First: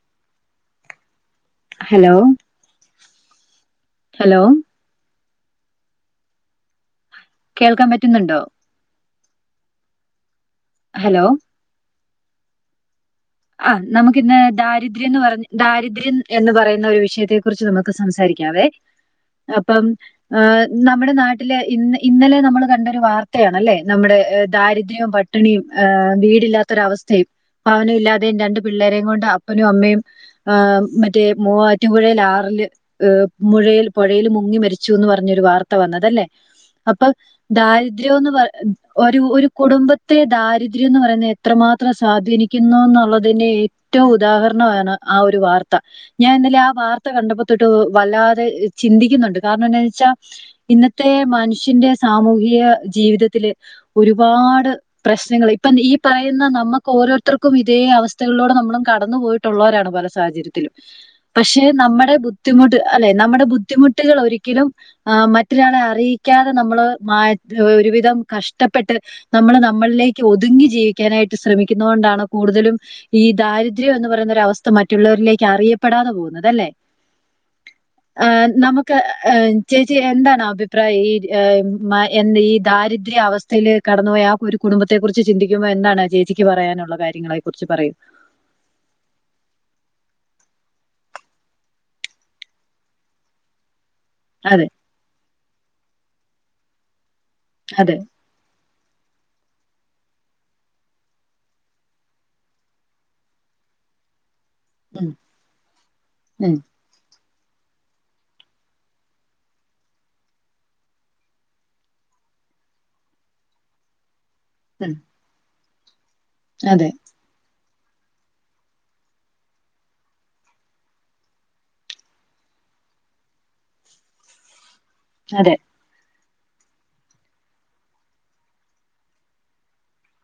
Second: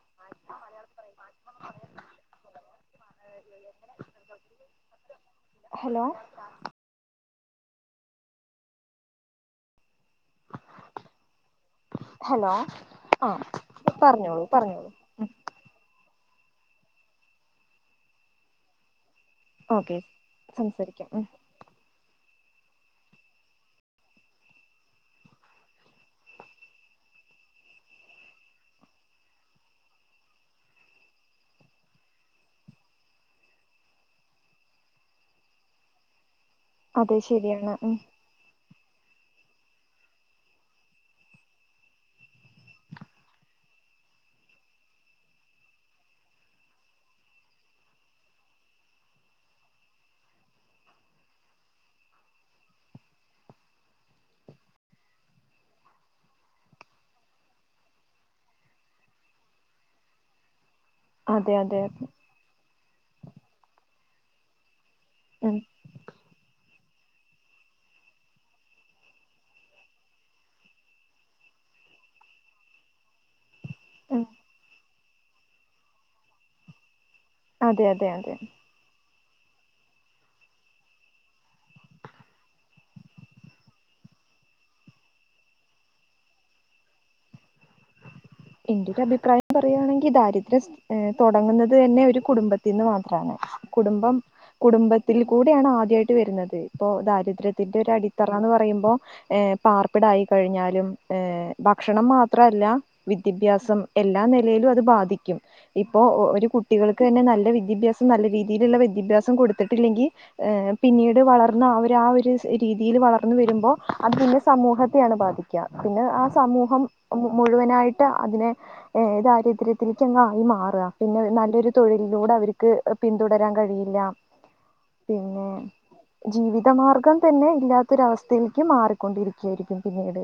മാച്ച മലയാളത്തി പറയും മ [unintelligible] മ മ മ ഹലോ ഹലോ ഹലോ കേൾക്കാൻ പറ്റുന്നുണ്ടോ ഹലോ ഹലോ ആ ആഹ് നമുക്കിന്ന് പറഞ്ഞോളൂ പറഞ്ഞോളൂ ദാരിദ്ര്യംന്ന് ഉം പറഞ്ഞ് ദാരിദ്ര്യം എന്ന് പറയുന്ന ഒരു വിഷയത്തെ കുറിച്ച് നമുക്ക് സംസാരിക്ക്യാവേ അപ്പം ഓക്കെ ഏഹ് സംസാരിക്കാം നമ്മുടെ ഉം നാട്ടില് ഇന്ന് ഇന്നലെ നമ്മൾ കണ്ടൊരു വാർത്തയാണല്ലേ, നമ്മുടെ ദാരിദ്ര്യവും പട്ടിണിയും ഇഹ് വീടില്ലാത്തൊരവസ്ഥയും ഭവനം ഇല്ലാതെയും രണ്ടു പിള്ളേരെയും കൊണ്ട് അപ്പനും അമ്മയും ഏഹ് മറ്റേ മൂറ്റുപുഴയിൽ ആറില് ഇഹ് മുഴയിൽ, പുഴയിൽ മുങ്ങി മരിച്ചുന്ന് പറഞ്ഞൊരു വാർത്ത വന്നതല്ലേ അപ്പഹ് അതെ ശരിയാണ് ഉം ദാരിദ്രോംന്ന് പറ ഒരു, ഒരു കുടുംബത്തെ ദാരിദ്ര്യം എന്ന് പറയുന്നത് എത്രമാത്രം സ്വാധീനിക്കുന്നു എന്നുള്ള തിന് ഏറ്റവും ഉദാഹരണമാണ് ആ ഒരു വാർത്ത. ഞാൻ ഇന്നലെ ആ വാർത്ത കണ്ടപ്പോതൊട്ട് വല്ലാതെ ചിന്തിക്കുന്നുണ്ട് കാരണം എന്താണെന്ന് വെച്ചാ ഇന്നത്തെ മനുഷ്യന്റെ സാമൂഹിക ജീവിതത്തില് ഒരുപാട് പ്രശ്നങ്ങള്, ഇപ്പം ഈ പറയുന്ന നമ്മക്ക് ഓരോരുത്തർക്കും ഇതേ അവസ് തള്ളോടെ നമ്മളും കടന്നു പോയിട്ടുള്ളോരാണ് പല സാഹചര്യത്തിലും. അതെ പക്ഷെ, അതെ നമ്മടെ ബു ദ്ധിമുട്ട്, അല്ലെ, നമ്മുടെ ബുദ്ധിമുട്ടുകൾ ഒരിക്കലും ആഹ് ഉം മറ്റൊരാളെ അറീ ക്കാതെ നമ്മള് മാ ഒരുവിധം കഷ്ടപ്പെട്ട് നമ്മള് നമ്മളിലേക്ക് ഒതുങ്ങി ജീവിക്കാനായിട്ട് ശ്രമിക്കുന്നത് കൊണ്ടാണ് കൂടുതലും ഈ ദാരിദ്ര്യം എന്ന് ഉം പറയുന്ന ഒരു അവസ്ഥ മറ്റുള്ളവരിലേക്ക് അറിയപ്പെടാതെ പോവുന്നത് അല്ലേ? അതെ അതെ അതെ ആഹ് നമു ക്ക ഏഹ്, ചേച്ചി എന്താണ് അഭിപ്രായം ഈ ഈ മ എന്തെ ഈ ദാരിദ്ര്യ അവസ് ത്തയില് കടന്നു പോയ ആ, ഒരു കുടുംബത്തെ കുറിച്ച് ചിന്തിക്കുമ്പോൾ എന്താണ് ചേച്ചിക്ക് പറയാനുള്ള കാര്യങ്ങളെ അതേ കുറിച്ച് പറയു? എന്റെ ഒരു അഭിപ്രായം പറയു ആണെങ്കിൽ ദാരിദ്ര്യം സ് ഏഹ്, തുടങ്ങുന്നത് തന്നെ ഒരു കുടുംബത്തിന്ന് മാത്രമാണ്. കുടുംബം അതെ കുടുംബത്തിൽ കൂടെയാണ് ആദ്യമായിട്ട് വരുന്നത്. ഇപ്പോ ദാരിദ്ര്യത്തിന്റെ ഒരു അതെ. അടി ത്തറാന്ന് പറയുമ്പോ ഏഹ്, പാർപ്പിടായി കഴിഞ്ഞാലും ഏഹ്, ഭക്ഷണം മാത്രമല്ല വിദ്യഭ്യാസം എല്ലാ നിലയിലും അത് ഉം ബാധിക്കും. ഇപ്പോ ഒരു ഉം കുട്ടികൾ ക്കെന്നെ നല്ല വിദ്യഭ്യാസം നല്ല രീതിയിലുള്ള വിദ്യഭ്യാസം കൊടുത്തിട്ടില്ലെങ്കിൽ ഏഹ്, പിന്നീട് വളർന്ന് അവര് ആ ഒരു രീതിയിൽ വളർന്ന് വരുമ്പോ അത് പിന്നെ ഉം സമൂഹത്തെയാണ് ബാധിക്ക്, പിന്നെ ആ സമൂഹം അതെ മുഴുവനായിട്ട് അതിനെ ഏഹ്, ദാരിദ്ര്യത്തിൽ ചെന്ന് ആയി മാറ്. പിന്നെ നല്ലൊരു തൊഴിലിലൂടെ അവര്ക്ക് പിന്തുടരാൻ കഴിയില്ല. [inaudible] പിന്നെ ജീവിതമാർഗം തന്നെ ഇല്ലാത്തൊരവസ്ഥയിലേക്ക് മാറിക്കൊണ്ടിരിക്കുകയായിരിക്കും പിന്നീട്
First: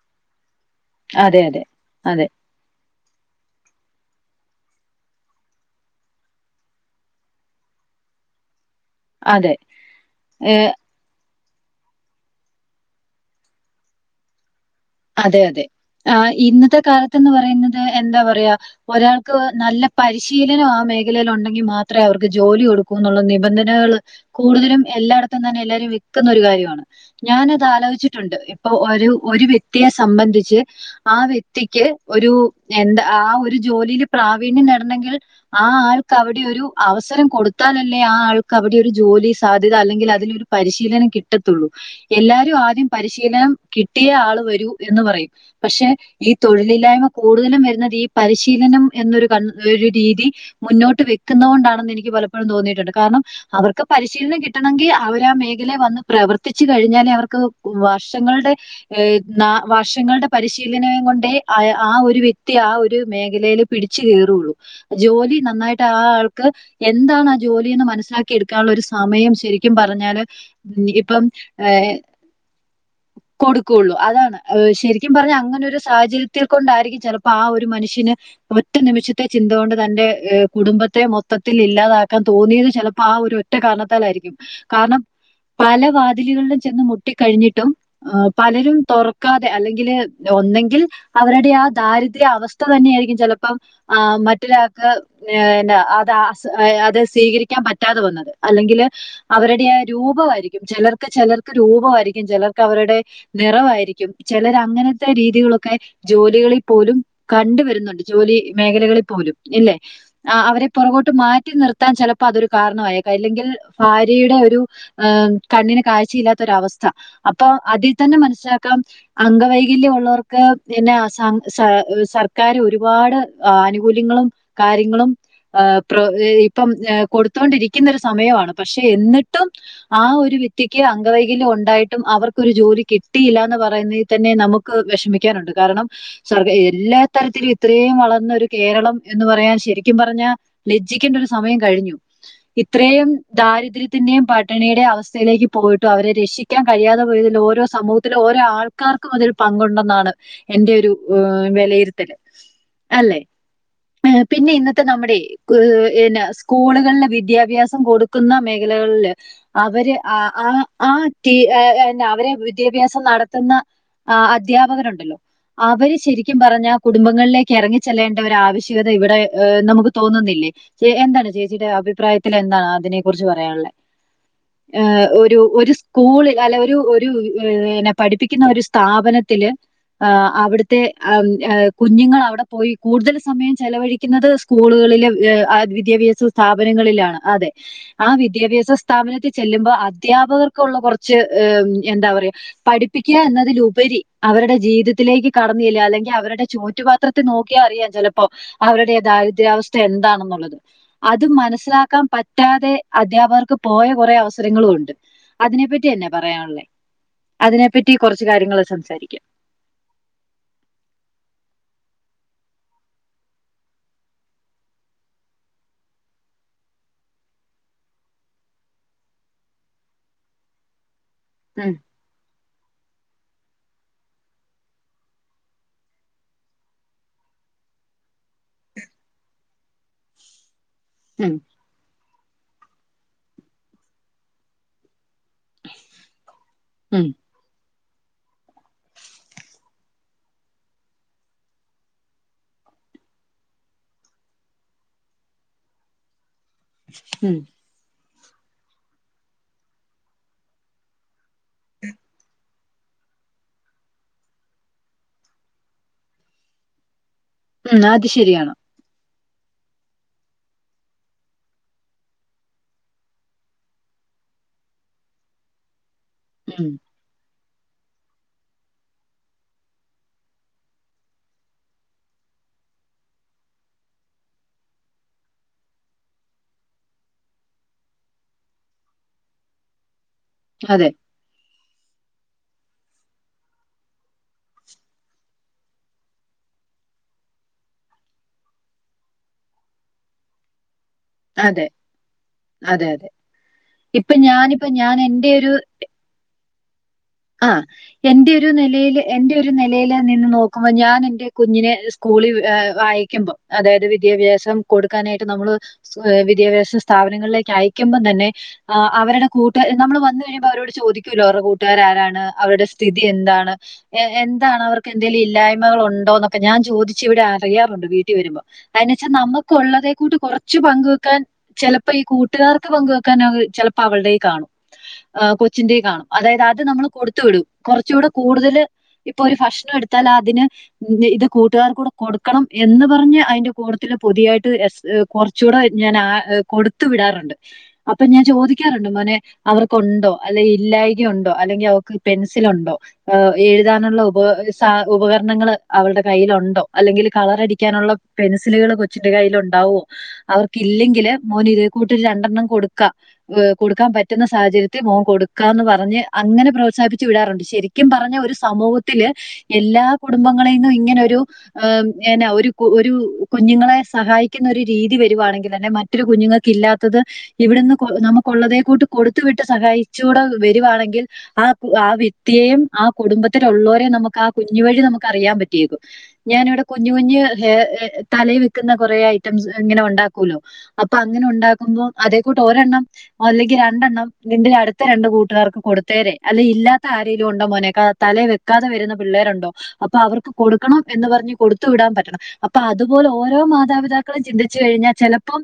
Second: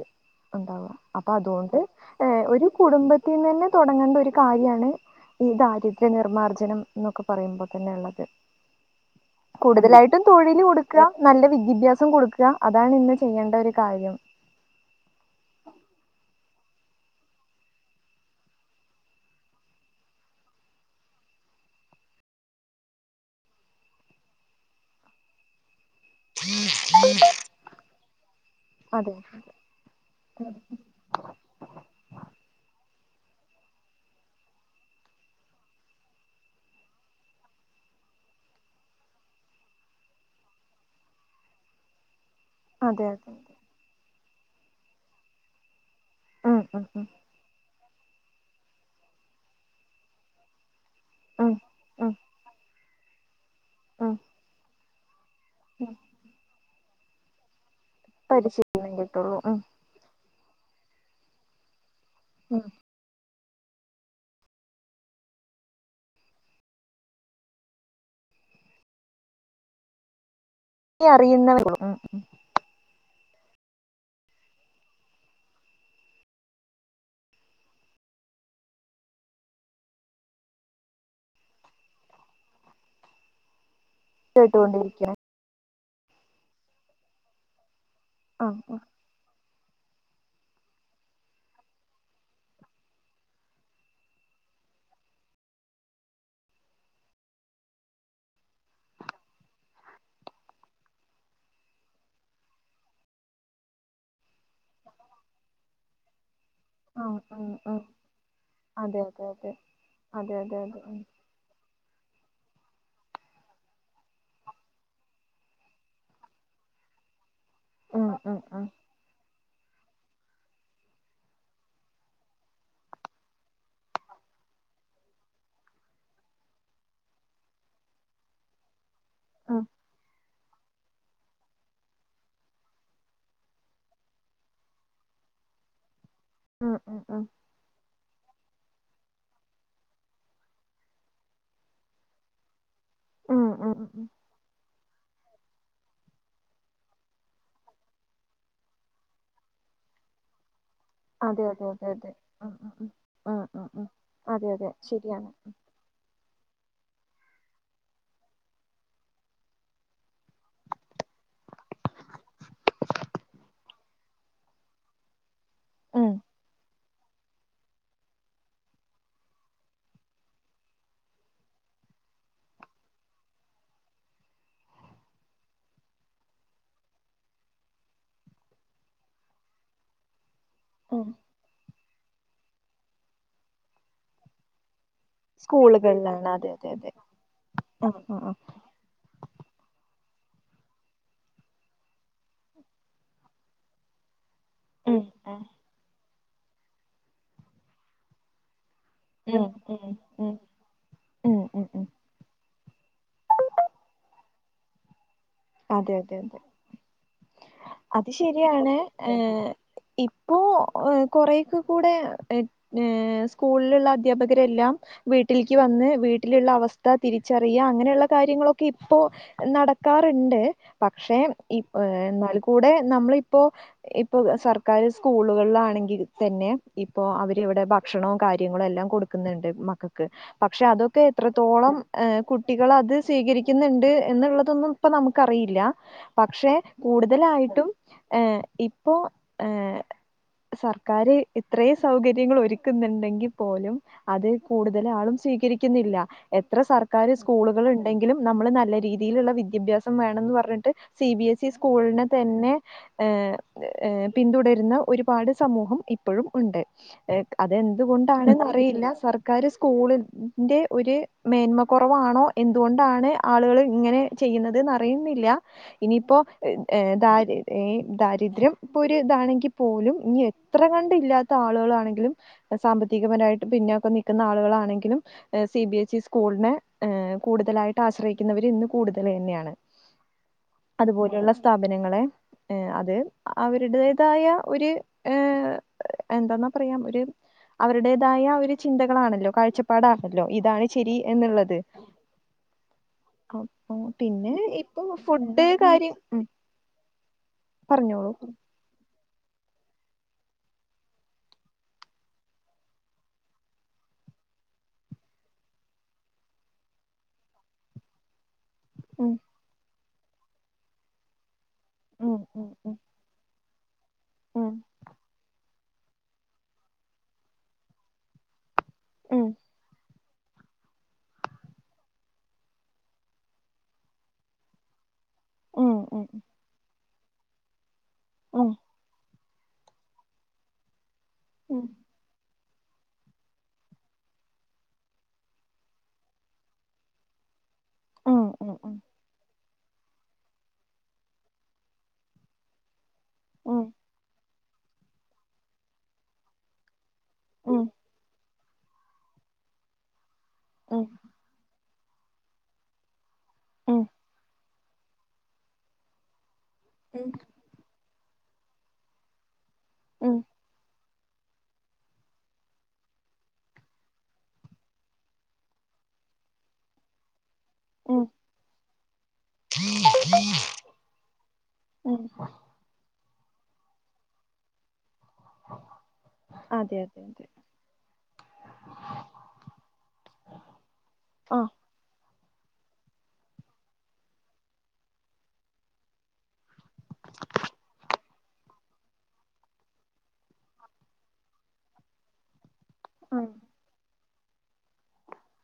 ഉണ്ടാവ്. അപ്പൊ അതെ അതെ അതോണ്ട് അതെ ഏഹ്, ഒരു കുടുംബത്തിൽ നിന്ന് തന്നെ തൊട ങ്ങണ്ട ഒരു കാര്യാണ് ഈ ദാരിദ്ര്യ നിർമാർജ്ജനം എന്നൊക്കെ പറയുമ്പ തന്നെ ഇള്ളത്. അതെ. കൂടുതലായിട്ടും ഏഹ് തൊഴില് കൊട് ക്ക് നല്ല വിദ്യഭ്യാസം കൊടുക്ക് അതാണ് ഇന്ന് ചെയ്യേണ്ട ഒരു കാര്യം. അതെ, അതെ ആഹ് ഇന്നത്തെ കാലത്ത്ന്ന് പറയുന്നത് എന്താ പറയാ ഒരാൾക്ക് നല്ല പരിശീലനം ആ മേഖലയിൽ ഉണ്ടെങ്കിൽ മാത്രേ അവർക്ക് ജോലി കൊടുക്കൂന്നുള്ള നിബന്ധനകള് കൂടുതലും എല്ലായിടത്തും തന്നെ എല്ലാരും വി ക്ക്ന്ന ഒരു കാര്യാണ്. ഞാന് അത് ആലോചിച്ചിട്ടുണ്ട്. ഇപ്പൊ ഒരു, അതെ ഒരു വ്യക്തിയെ സംബന്ധിച്ച് ആ വ്യക്തിക്ക്, ഒരു എന്താ ആ ഒരു ജോലിയിൽ പ്രാവീണ്യം നേടണമെങ്കിൽ ആ ആൾക്ക് അവിടെ ഒരു അവസരം കൊടുത്താലല്ലേ ആ ആൾക്ക് അവിടെ ഒരു ജോലി സാധ്യത അല്ലെങ്കിൽ അതിനൊരു പരിശീലനം കിട്ടത്തുള്ളൂ. എല്ലാരും ആ ദ്യം അതെ അതെ പരിശീലനം കിട്ടിയ ആള് വരൂ എന്ന് പറയും. പക്ഷെ ഈ ഉം ഉം ഉം തൊഴിലില്ലായ്മ കൂ കൂടുതലും വരുന്നത് ഈ പരിശീലനം എന്നൊരു ക രീതി മുന്നോ ട്ട് വെക്കുന്നതു ഉം കൊണ്ടാണെന്ന് എനിക്ക് ഉം പലപ്പോഴും തോന്നിയിട്ടുണ്ട്. കാരണം അവർക്ക് ഉം പരിശീലനം കിട്ടണെങ്കി അവര് ആ മേഖലയിൽ വന്ന് പ്രവർത്തിച്ചു കഴിഞ്ഞാലേ അവർക്ക് വർഷങ്ങള്ടെ പരിശീലനം ഏഹ്, കിട്ടുള്ളൂ ഉം വർഷങ്ങള്ടെ പരിശീലനം കൊണ്ടേ അയ ആ ഒരു വ്യക്തി ഉം ആ ഒരു ഒര് മേഖലേല് പിടിച്ച് കേറുള്ളൂ, ജോലി നന്നായിട്ട് ആ ആൾക്ക് എന്താണ് ആ ജോലീന്ന് മനസ്സിലാക്കി എടുക്കാനുള്ള ഒരു സമയം ശെരിക്കും പറഞ്ഞാല് ഇപ്പം അറിയുന്നവരേ ഉള്ളൂ ഏഹ് ഉം എ കൊടുക്കു ഒള്ളൂ. അതാണ് ഹ് ശരിക്കും പറഞ്ഞാ അങ്ങനൊരു സാഹചര്യത്തിൽ കൊണ്ടായിരിക്കും ചെലപ്പോ ആഹ് ഒരു മനുഷ്യന് ഒറ്റ നിമിഷത്തെ ചിന്ത കൊണ്ട് തന്റെ ഹേ കുടുംബത്തെ മൊത്തത്തിൽ ഇല്ലാതാക്കാൻ തോന്നിയത് ചെലപ്പോ ആഹ് ഒരു ഒറ്റ കാരണത്താലായിരി കാരണം കേട്ടുകൊണ്ടിരിക്കണേ പല വാതിലുകളിലും ചെന്ന് മുട്ടിക്കഴിഞ്ഞിട്ടും എഹ് ആഹ് പലരും ഉം തൊറക്കാതെ അല്ലെങ്കില് ഒന്നെങ്കിൽ അവരുടെ ആ ദാരിദ്ര്യ അവസ്ഥ തന്നെ ആയിരിക്കും ചെലപ്പം ഒ ആഹ് മറ്റൊരാക്ക് ഏഹ് ന്നെ അതാസ് ഏഹ് അത് സ്വീകരിക്കാൻ പറ്റാതെ വന്നത് അല്ലെങ്കില് അവരുടെ ആഹ് രൂപമായിരിക്കും. ചെലർക്ക് ചെലർക്ക് രൂപമായിരിക്കും. ചെലർക്ക് അവരുടെ നിറവായി ക്കും ചെലര അങ്ങനത്തെ രീതികളൊക്കെ ജോലികളിൽ പോലും ആഹ് ഉം കണ്ട് ഉം വരുന്നുണ്ട് ജോലി അതെ മേഖലകളിൽ അതെ പോലും അതെ ഇല്ലേ? അതെ ആഹ് അതെ അവരെ അതെ പൊറകോട്ട് മാറ്റി നിർത്താൻ ചെലപ്പോ അതൊരു കാരണമായേക്ക അല്ലെങ്കിൽ ഭാര്യയുടെ ഒരു ഹേ കണ്ണിന് കാഴ്ചയില്ലാത്തൊരവസ്ഥ അപ്പൊ അതിൽ ഉം തന്നെ ഉം ഉം മനസ്സിലാക്കാം അംഗവൈകല്യം ഉള്ളവർക്ക് പിന്നെ സ സ സർക്കാര് ഒരുപാട് ആനുകൂല്യങ്ങളും കാര്യങ്ങളും ഏഹ് പ്രൊ ഇപ്പം ഹേ കൊടുത്തോണ്ടിരിക്കുന്നരു സമയവാണ്. പക്ഷെ എന്ന്ട്ടും ഉം ആ ഒരു വ്യക്തിക്ക് അംഗവൈകല്യം ഉണ്ടായിട്ടും അവർക്കൊരു ജോലി കിട്ടിയില്ല. പറയ്ന്നേ തന്നെ നമുക്ക് വിഷമിക്കാനുണ്ട് കാരണം സ്വർഗേ ഉം ഉം എല്ലാ തരത്തില് ഇത്രയും വളർന്ന ഒരു കേരളം എന്ന് പറയാൻ ശരിക്കും പറഞ്ഞ ലജ്ജിക്കേണ്ട ഒരു സമയം കഴിഞ്ഞു. ഇത്രയും ഉം ഉം ഉം ഉം ദാരിദ്ര്യത്തിന്റെയും പ ട്ട്ണിയുടെ അവസ്ഥയിലേക്ക് പോയിട്ടും അവരെ രക്ഷിക്കാൻ കഴിയാതെ വരുല്ലോ ഓരോ സമൂ ത്തിലെ ഓരോ ആൾക്കാർക്കും അതിൽ പങ്കുണ്ടെന്നാണ് എൻ്റെ ഒരു ഹേ അതെ അതെ അതെ വെലയിരുത്തൽ അതെ ഉം ഉം അല്ലെ? ഉം ഉം ഉം ഉം ഹ് അതെ പിന്നെ അതെ ഇന്നത്തെ നമ്മടെ ശരിയാണ് കൂ പിന്ന കൂളുകളിലെ വിദ്യാഭ്യാസം കൊടുക്കുന്ന മേഖലകളില് അവര് ആഹ് ആഹ് ആഹ് തീ ഏഹ് എന്താ അവരെ വിദ്യാഭ്യാസ് നടത്തുന്ന ആഹ് അധ്യാപകരുണ്ടല്ലോ അവര് ഉം ശരി രിക്കും പറഞ്ഞ കുടുംബങ്ങളിലേക്ക് എറങ്ങി ചെല്ലേണ്ട ഒരു ആവശ്യകത ഇവടെ ഹേ നമക്ക് തോന്നുന്നില്ലേ. എന്താണ് ചേച്ചിയുടെ അഭിപ്രായത്തിൽ എന്താണ് അതിനെ കുറിച്ച് പറയാൻള്ളെ? ഏഹ് ഒരു ഒര് സ്കൂള് അല്ലെ ഒരു ഒരു ഇന പഠിപ്പിക്കുന്ന ഒരു സ്ഥാപനത്തില് ഹേ അവിടത്തെ ഉം ഹേം കുഞ്ഞുങ്ങൾ അവിടെ പോയി കൂടുതൽ സമയം ചെലവഴിക്കുന്നത് സ്കൂളുകളിലെ ഏഹ് ആഹ് സ്കൂളുകളിലാണ് വിദ്യാഭ്യാസ അതെ അതെ അതെ സ്ഥാപനങ്ങളിലാണ് അതെ ആഹ് വിദ്യാഭ്യാസ സ്ഥാപനത്തി ചെല്ലുമ്പോ അധ്യാപകർക്കുള്ള കൊർച്ച് ഹേം എന്താ പറയാ പഠി പ്പിക്കാ എന്നതിലുപരി അവരുടെ ജീവിതത്തിലേക്ക് ആഹ് കടന്ന് ചെല്ല അല്ലെങ്കി അവരുടെ ചോറ്റുപാത്ര നോക്കിയാ അറിയാ ചെലപ്പോ അവരുടെ ഉം ദാരിദ്രാവസ്ഥ ഉം ഉം ഉം എന്താണെന്നുള്ളത് അത് ഉം ഉം ഉം മനസ്സിലാക്കാൻ പ റ്റാതെ അധ്യാപകർക്ക് പോയ കൊറെ അവസരങ്ങളും ഉണ്ട്. അതിനെപ്പറ്റി അതെ തന്നെ അതെ അതെ പറയാള്ളേ അതിനെപ്പ അത് ശരിയാണ് ഏ ഇപ്പോ കൊറെക്ക കൂടെ എഹ് ഏഹ് സ്കൂളില്ള്ള അധ്യാപകരെല്ലാം വീട്ടില്ക്ക് വന്ന് വീട്ടിലുള്ള അവസ്ഥ തിരിച്ചറിയ അങ്ങനെയുള്ള കാര്യങ്ങളൊക്കെ ഇപ്പോ നടക്കാർണ്ട് പക്ഷെ ഉം ഇപ്പോ ഏഹ് എന്നാൽ കൂടെ നമ്മളിപ്പോ ഇപ്പൊ സർക്കാർ സ്കൂളുകളിലാണെങ്കിൽ തന്നെ ഇപ്പൊ അവരിവിടെ ഭക്ഷണൊ കാര്യങ്ങളും എല്ലാം കൊടു ക്കുന്ന്ണ്ട് മക്കക്ക് പക്ഷെ അതൊ ക്കെ ഉം എത്രത്തോളം ഹേ കുട്ടികളത് സ്വീകരിക്ക്‌ന്ന്ണ്ട് എന്നുള്ളതൊന്നും ഇപ്പൊ നമുക്കറിയില്ല പക്ഷെ ഉം കൂടുതലായിട്ടും ഏഹ് ഇപ്പോ ഏഹ് സർക്കാര് ഇത്രയും സൗകര്യങ്ങൾ ഒരുക്കുന്ന്ണ്ടെങ്കി പോലും അത് കൂടുതൽ ആളും സ്വീകരിക്കുന്നില്ല എത്ര സർക്കാര് ഉം സ്കൂളുകൾ ഉണ്ടെങ്കിലും നമ്മള് നല്ല രീതിയിലുള്ള വി ദ്യഭ്യാസം വേണംന്ന് പറഞ്ഞിട്ട് സി ബി എസ് ഇ സ്കൂളിനെ തന്നെ ഏഹ് ഏഹ് പിന്തുടരുന്ന ഒരുപാട് സമൂഹം ഇപ്പഴും ഉണ്ട് ഉം അത് അതെന്തുകൊണ്ടാണെന്ന് ശരിയാണ് അറിയില്ല സർ ക്കാര് സ്കൂളിന്റെ ഒരു മേന്മ കുറവാണോ എന്തുകൊണ്ടാണ് ആളുകള് ഇങ്ങനെ ചെയ്യുന്നത് ന്ന് അറിയുന്നില്ല ഇനിയിപ്പോ ഉം. ഏഹ് ദാര് ഏഹ് ദാരിദ്ര്യം ഇപ്പൊ ഒരു ഇതാണെങ്കി പോലും ഇനി എത്ര കണ്ട് ഇല്ലാത്ത ആളുകളാണെങ്കിലും സാമ്പത്തികപരായിട്ട് പിന്നൊക്കെ നിക്കുന്ന ആളുകളാണെങ്കിലും എഹ് സി ബി എസ് ഇ സ്കൂളിനെ ഏഹ് കൂടുതലായിട്ട് ആശ്രയിക്കുന്നവര് ഇന്ന് കൂടുതല് ന്നെയാണ് അതെ. അതുപോലെയുള്ള സ്ഥാപനങ്ങളെ ഏഹ് അത് അവരുടേതായ ഒര് ഏഹ് എന്താന്നാ പറയാം ഒരു അവരുടേതായ ഒരു ചിന്തകളാണല്ലോ കാഴ്ചപ്പാടാണല്ലോ ഇതാണ് ശരി എന്നുള്ളത് അതെ. അതെ, അതെ. ഔ ഇപ്പൊ പിന്നെ ഞാനിപ്പോ ഇപ്പൊ ഞാൻ എന്റെ ഫുഡ് കാര്യം ഉം ആഹ് പറഞ്ഞോളൂ എന്റെ ഒരു നിലയില് എന്റെ ഒരു നിലയിൽ നിന്ന് നോക്കുമ്പോ ഞാൻ എൻ്റെ കുഞ്ഞിനെ സ്കൂളിൽ ഏഹ് വായിക്കുമ്പോം അതായത് വിദ്യാഭ്യാസം കൊടുക്കാനായിട്ട് നമ്മള് സ്വ ഏഹ് വിദ്യാഭ്യാസ സ്ഥാപനങ്ങളിലേക്ക് അയക്കുമ്പം തന്നെ ആഹ് ഉം അവരടെ കൂട്ട നമ്മള് വന്നു കഴിയുമ്പോ അവരോട് ചോദിക്കുലോ അവരുടെ കൂട്ടുകാര ഉം ഉം അവരുടെ ഉം സ്ഥിതി എന്താണ് ഉം എന്താണ് അവർക്ക് എന്തെങ്കിലും ഇല്ലായ്മകൾ ഉണ്ടോന്നൊ കെ ഞാൻ ചോദിച്ച് ഇവിടെ അറിയാറുണ്ട് വീട്ടി വരുമ്പോ കാര്ണച്ച ഉം നമക്കുള്ളതെ കൂട്ട് കുറച്ച് പങ്ക് വെക്കാൻ ചെലപ്പോ ഈ കൂട്ടുകാർക്ക് പങ്ക് വെക്കാൻ [unintelligible] ചെലപ്പോ അവൾടെ കാണും ആഹ് കൊച്ചിന്റെ ഉം കാണും ഉം അതായത് അത് നമ്മള് കൊടുത്തു വിടും കുറച്ചുടെ ഉം കൂടുതല് ഇപ്പൊ ഒരു ഭക്ഷണം എടുത്താൽ അതിന് ഇത് ഉം കൂട്ടുകാർ കൂടെ കൊടുക്കണം എന്ന് പറഞ്ഞ് അയിന്റെ കൂട്ടത്തില് പൊതിയായിട്ട് കുറച്ചൂടെ ഞാൻ ആഹ് കൊടുത്തു വിടാറുണ്ട് അപ്പൊ ഞാൻ ഉം ഉം ചോദിക്കാറുണ്ട് മോനെ അവർക്കുണ്ടോ അല്ലെ ഇല്ലായായികയുണ്ടോ അല്ലെങ്കി അവ പെൻസിൽ ഉണ്ടോ ഹ് ഉം എഴുതാനുള്ള ഉപ സാ ഉപകരണങ്ങൾ അവര്ടെ കയ്യിലുണ്ടോ അല്ലെങ്കില് ഉം കളർഅടിക്കാനുള്ള പെൻസിലുകള് കൊച്ചിന്റെ കൈയില് ഉണ്ടാവോ അവർക്ക് ഉം ഇല്ലെങ്കില് മോന് ഇതേ കൂട്ട് രു രണ്ടെണ്ണം കൊടുക്കാ ഉം കൊടുക്കാൻ പറ്റുന്ന സാഹചര് ത്തെ മോൻ കൊടുക്കാന്ന് പറഞ്ഞ് അങ്ങനെ പ്രോത്സാഹിപ്പിച്ചു ഉം വിടാറുണ്ട് ശരിക്കും പറഞ്ഞ ഒരു സമൂഹത്തില് എല്ലാ ഉം കുടുംബങ്ങളെന്നും ഇങ്ങനൊരു ഉം എന ഒരു ഒരു കുഞ്ഞുങ്ങളെ സഹായിക്കുന്ന ഒരു രീതി വരുവാണെങ്കിൽതന്നെ മ ഒത്തിരി കുഞ്ഞുങ്ങക്ക് ഇല്ലാത്തത് ഇവിടെന്ന് ഉം നമുക്കുള്ളതേ കൂട്ട് കൊടുത്തു വിട്ട് സഹായിച്ചൂടെ വരുവാണെങ്കിൽ ആഹ് ആ ഉം വ്യക്തിയേയും ആ കുടുംബത്തിലുള്ളരെം ആ കുഞ്ഞു വഴി നമു അറിയാൻ പറ്റിയേക്കും ഞാനിവിടെ അതെ കുഞ്ഞു അതെ കുഞ്ഞു അതെ ഹെ തലേ ക്കുന്ന കുറേ ഐറ്റംസ് ഇങ്ങനെ ഉണ്ടാക്കൂല്ലോ അപ്പൊ അങ്ങനെ ആഹ് ഉണ്ടാക്കുമ്പോ അതേ കൂട്ട ഒരെണ്ണം അല്ലെങ്കി രണ്ടെണ്ണം നിന്റെ അടുത്ത രണ്ട് കൂട്ടുകാർക്ക് കൊടുത്തേരെ അല്ലെങ്കി ഇല്ലാത്ത ആരെലും ഉണ്ടോ മോനെക്ക തലേ വെക്കാതെ വരുന്ന പിള്ളേരുണ്ടോ അപ്പൊ അവർക്ക് കൊടുക്കണം എന്ന് പറഞ്ഞ് കൊടുത്തു വിടാൻ പറ്റണം അപ്പ അതുപോലെ ആഹ് ഓരോ മാതാപിതാക്കളും ചിന്തിച്ചു കഴിഞ്ഞാൽ ചിലപ്പോം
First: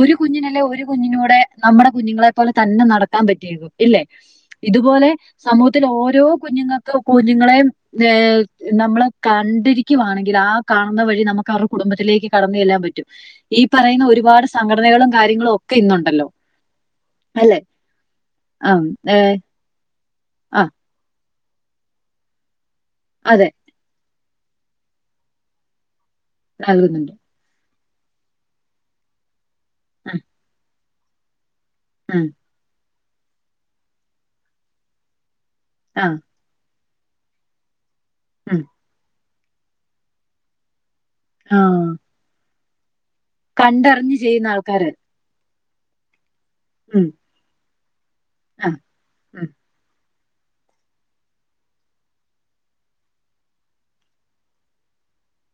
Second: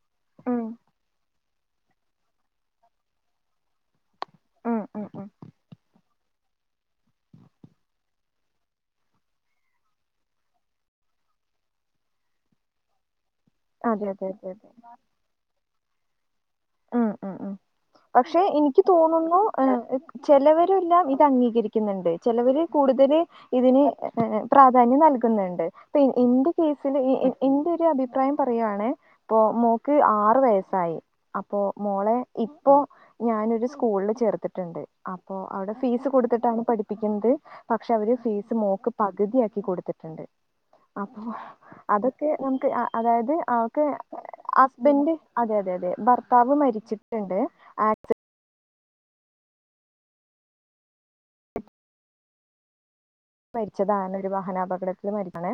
ഒരു ഉം കുഞ്ഞിനല്ലേ ഒരു കുഞ്ഞിനൂടെ നമ്മടെ കുഞ്ഞുങ്ങളെ പോലെ തന്നെ നടക്കാൻ പറ്റിയക്കും ഇല്ലെ ഉം ഉം ഇതുപോലെ ഉം സമൂഹത്തിൽ ഓരോ കുഞ്ഞുങ്ങൾക്ക് കുഞ്ഞുങ്ങളെയും ഏ നമ്മള് കണ്ടിരിക്കുവാണെങ്കിൽ ആ കാണുന്ന വഴി നമുക്ക് അവരുടെ കുടുംബത്തിലേക്ക് കടന്നെല്ലാൻ പറ്റും. ഈ പറയുന്ന അതെ അതെ ഒരുപാട് അതെ അതെ സംഘടനകളും കാര്യങ്ങളും ഒക്കെ ഇന്നുണ്ടല്ലോ. ആഹ് ആഹ് ആഹ് അല്ലെ? പക്ഷെ ആം എനിക്ക് ഏ തോന്നുന്നു. ആ ആ ചെലവരെല്ലാം ഇത് അംഗീകരിക്കുന്നുണ്ട്. ചെലവര് കൂടുതൽ അതെ ഇതിനെ പ്രാധാന്യം നൽകുന്നുണ്ട്ം എന്റെ കേസില് നൽകുന്നുണ്ട്. ഈ എന്റെ ഒരു അഭിപ്രായം പറയാണയ് ഇപ്പോമോക്ക് ഉം ആറ് വയസ്സായി. അപ്പോ മോളെ ഉം ഇപ്പോ ഞാനൊരു സ്കൂള്ല് ചേർത്ത്ട്ട്ണ്ട്. അപ്പൊ അവടെ ആ ഫീസ് കൊടുത്തിട്ടാണ് പഠിപ്പിക്ക്ന്ന്ത്. പക്ഷെ അവര് ഫീസ് ഉം മോക്ക് പകുതിയാക്കി കൊടുത്തിട്ടുണ്ട്. അപ്പോ ആ അതൊക്കെ ഞമ ക്ക് അതായത് അവക്ക് കണ്ടറിഞ്ഞ് ചെയ്യുന്ന ആൾക്കാര് ഹസ്ബൻഡ്. അതെ അതെ അതെ ഭർത്താവ് മരിച്ചിട്ട്ണ്ട് അ ആഹ് ഉം. മരിച്ചതാണ് ഒരു വാഹനാപകടത്തിൽ മരിക്കണ്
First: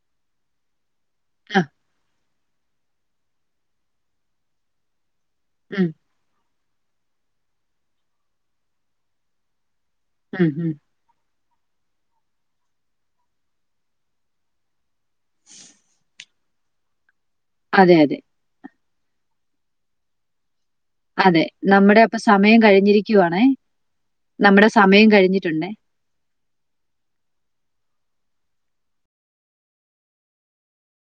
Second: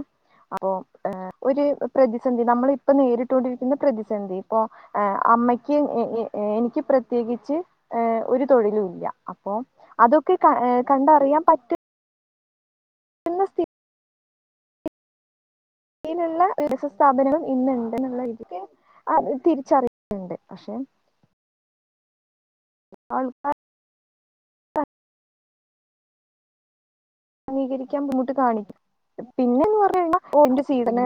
അപ്പോ ഏഹ് ആ ഒരു പ്ര പ്രതി സന്ധി നമ്മളിപ്പൊ നേരിട്ടൊണ്ടിരിക്കുന്ന പ്രതിസന്ധി ഇപ്പൊ അമ്മയ്ക്ക് ഉം ഇ ഏഹ് എനിക്ക് പ്രത്യേകിച്ച് ഹ് ഒരു തൊഴിലുല്ല അപ്പോ അതൊക്കെ ഉം ക ഉം കണ്ടറിയാം പറ്റു എന്നും സ്ഥി [inaudible] ലിള്ള സ്ഥാപനങ്ങളും അതെ അതെ ഇന്നുണ്ടെന്നുള്ള രീതിക്ക് അത് തിരിച്ചറിയുന്നുണ്ട് പക്ഷെ. അതെ നമ്മടെപ്പൊ സമയം ആൾക്ക് കഴിഞ്ഞിരിക്കുവാണേ നമ്മടെ സമയം കഴിഞ്ഞിട്ടുണ്ട്. സീകരിക്കാ ബുദ്ധിമുട്ട് കാണിക്കും പിന്നെന്ന് പറ കഴിഞ്ഞാൽന്റെ സീഡിനെ.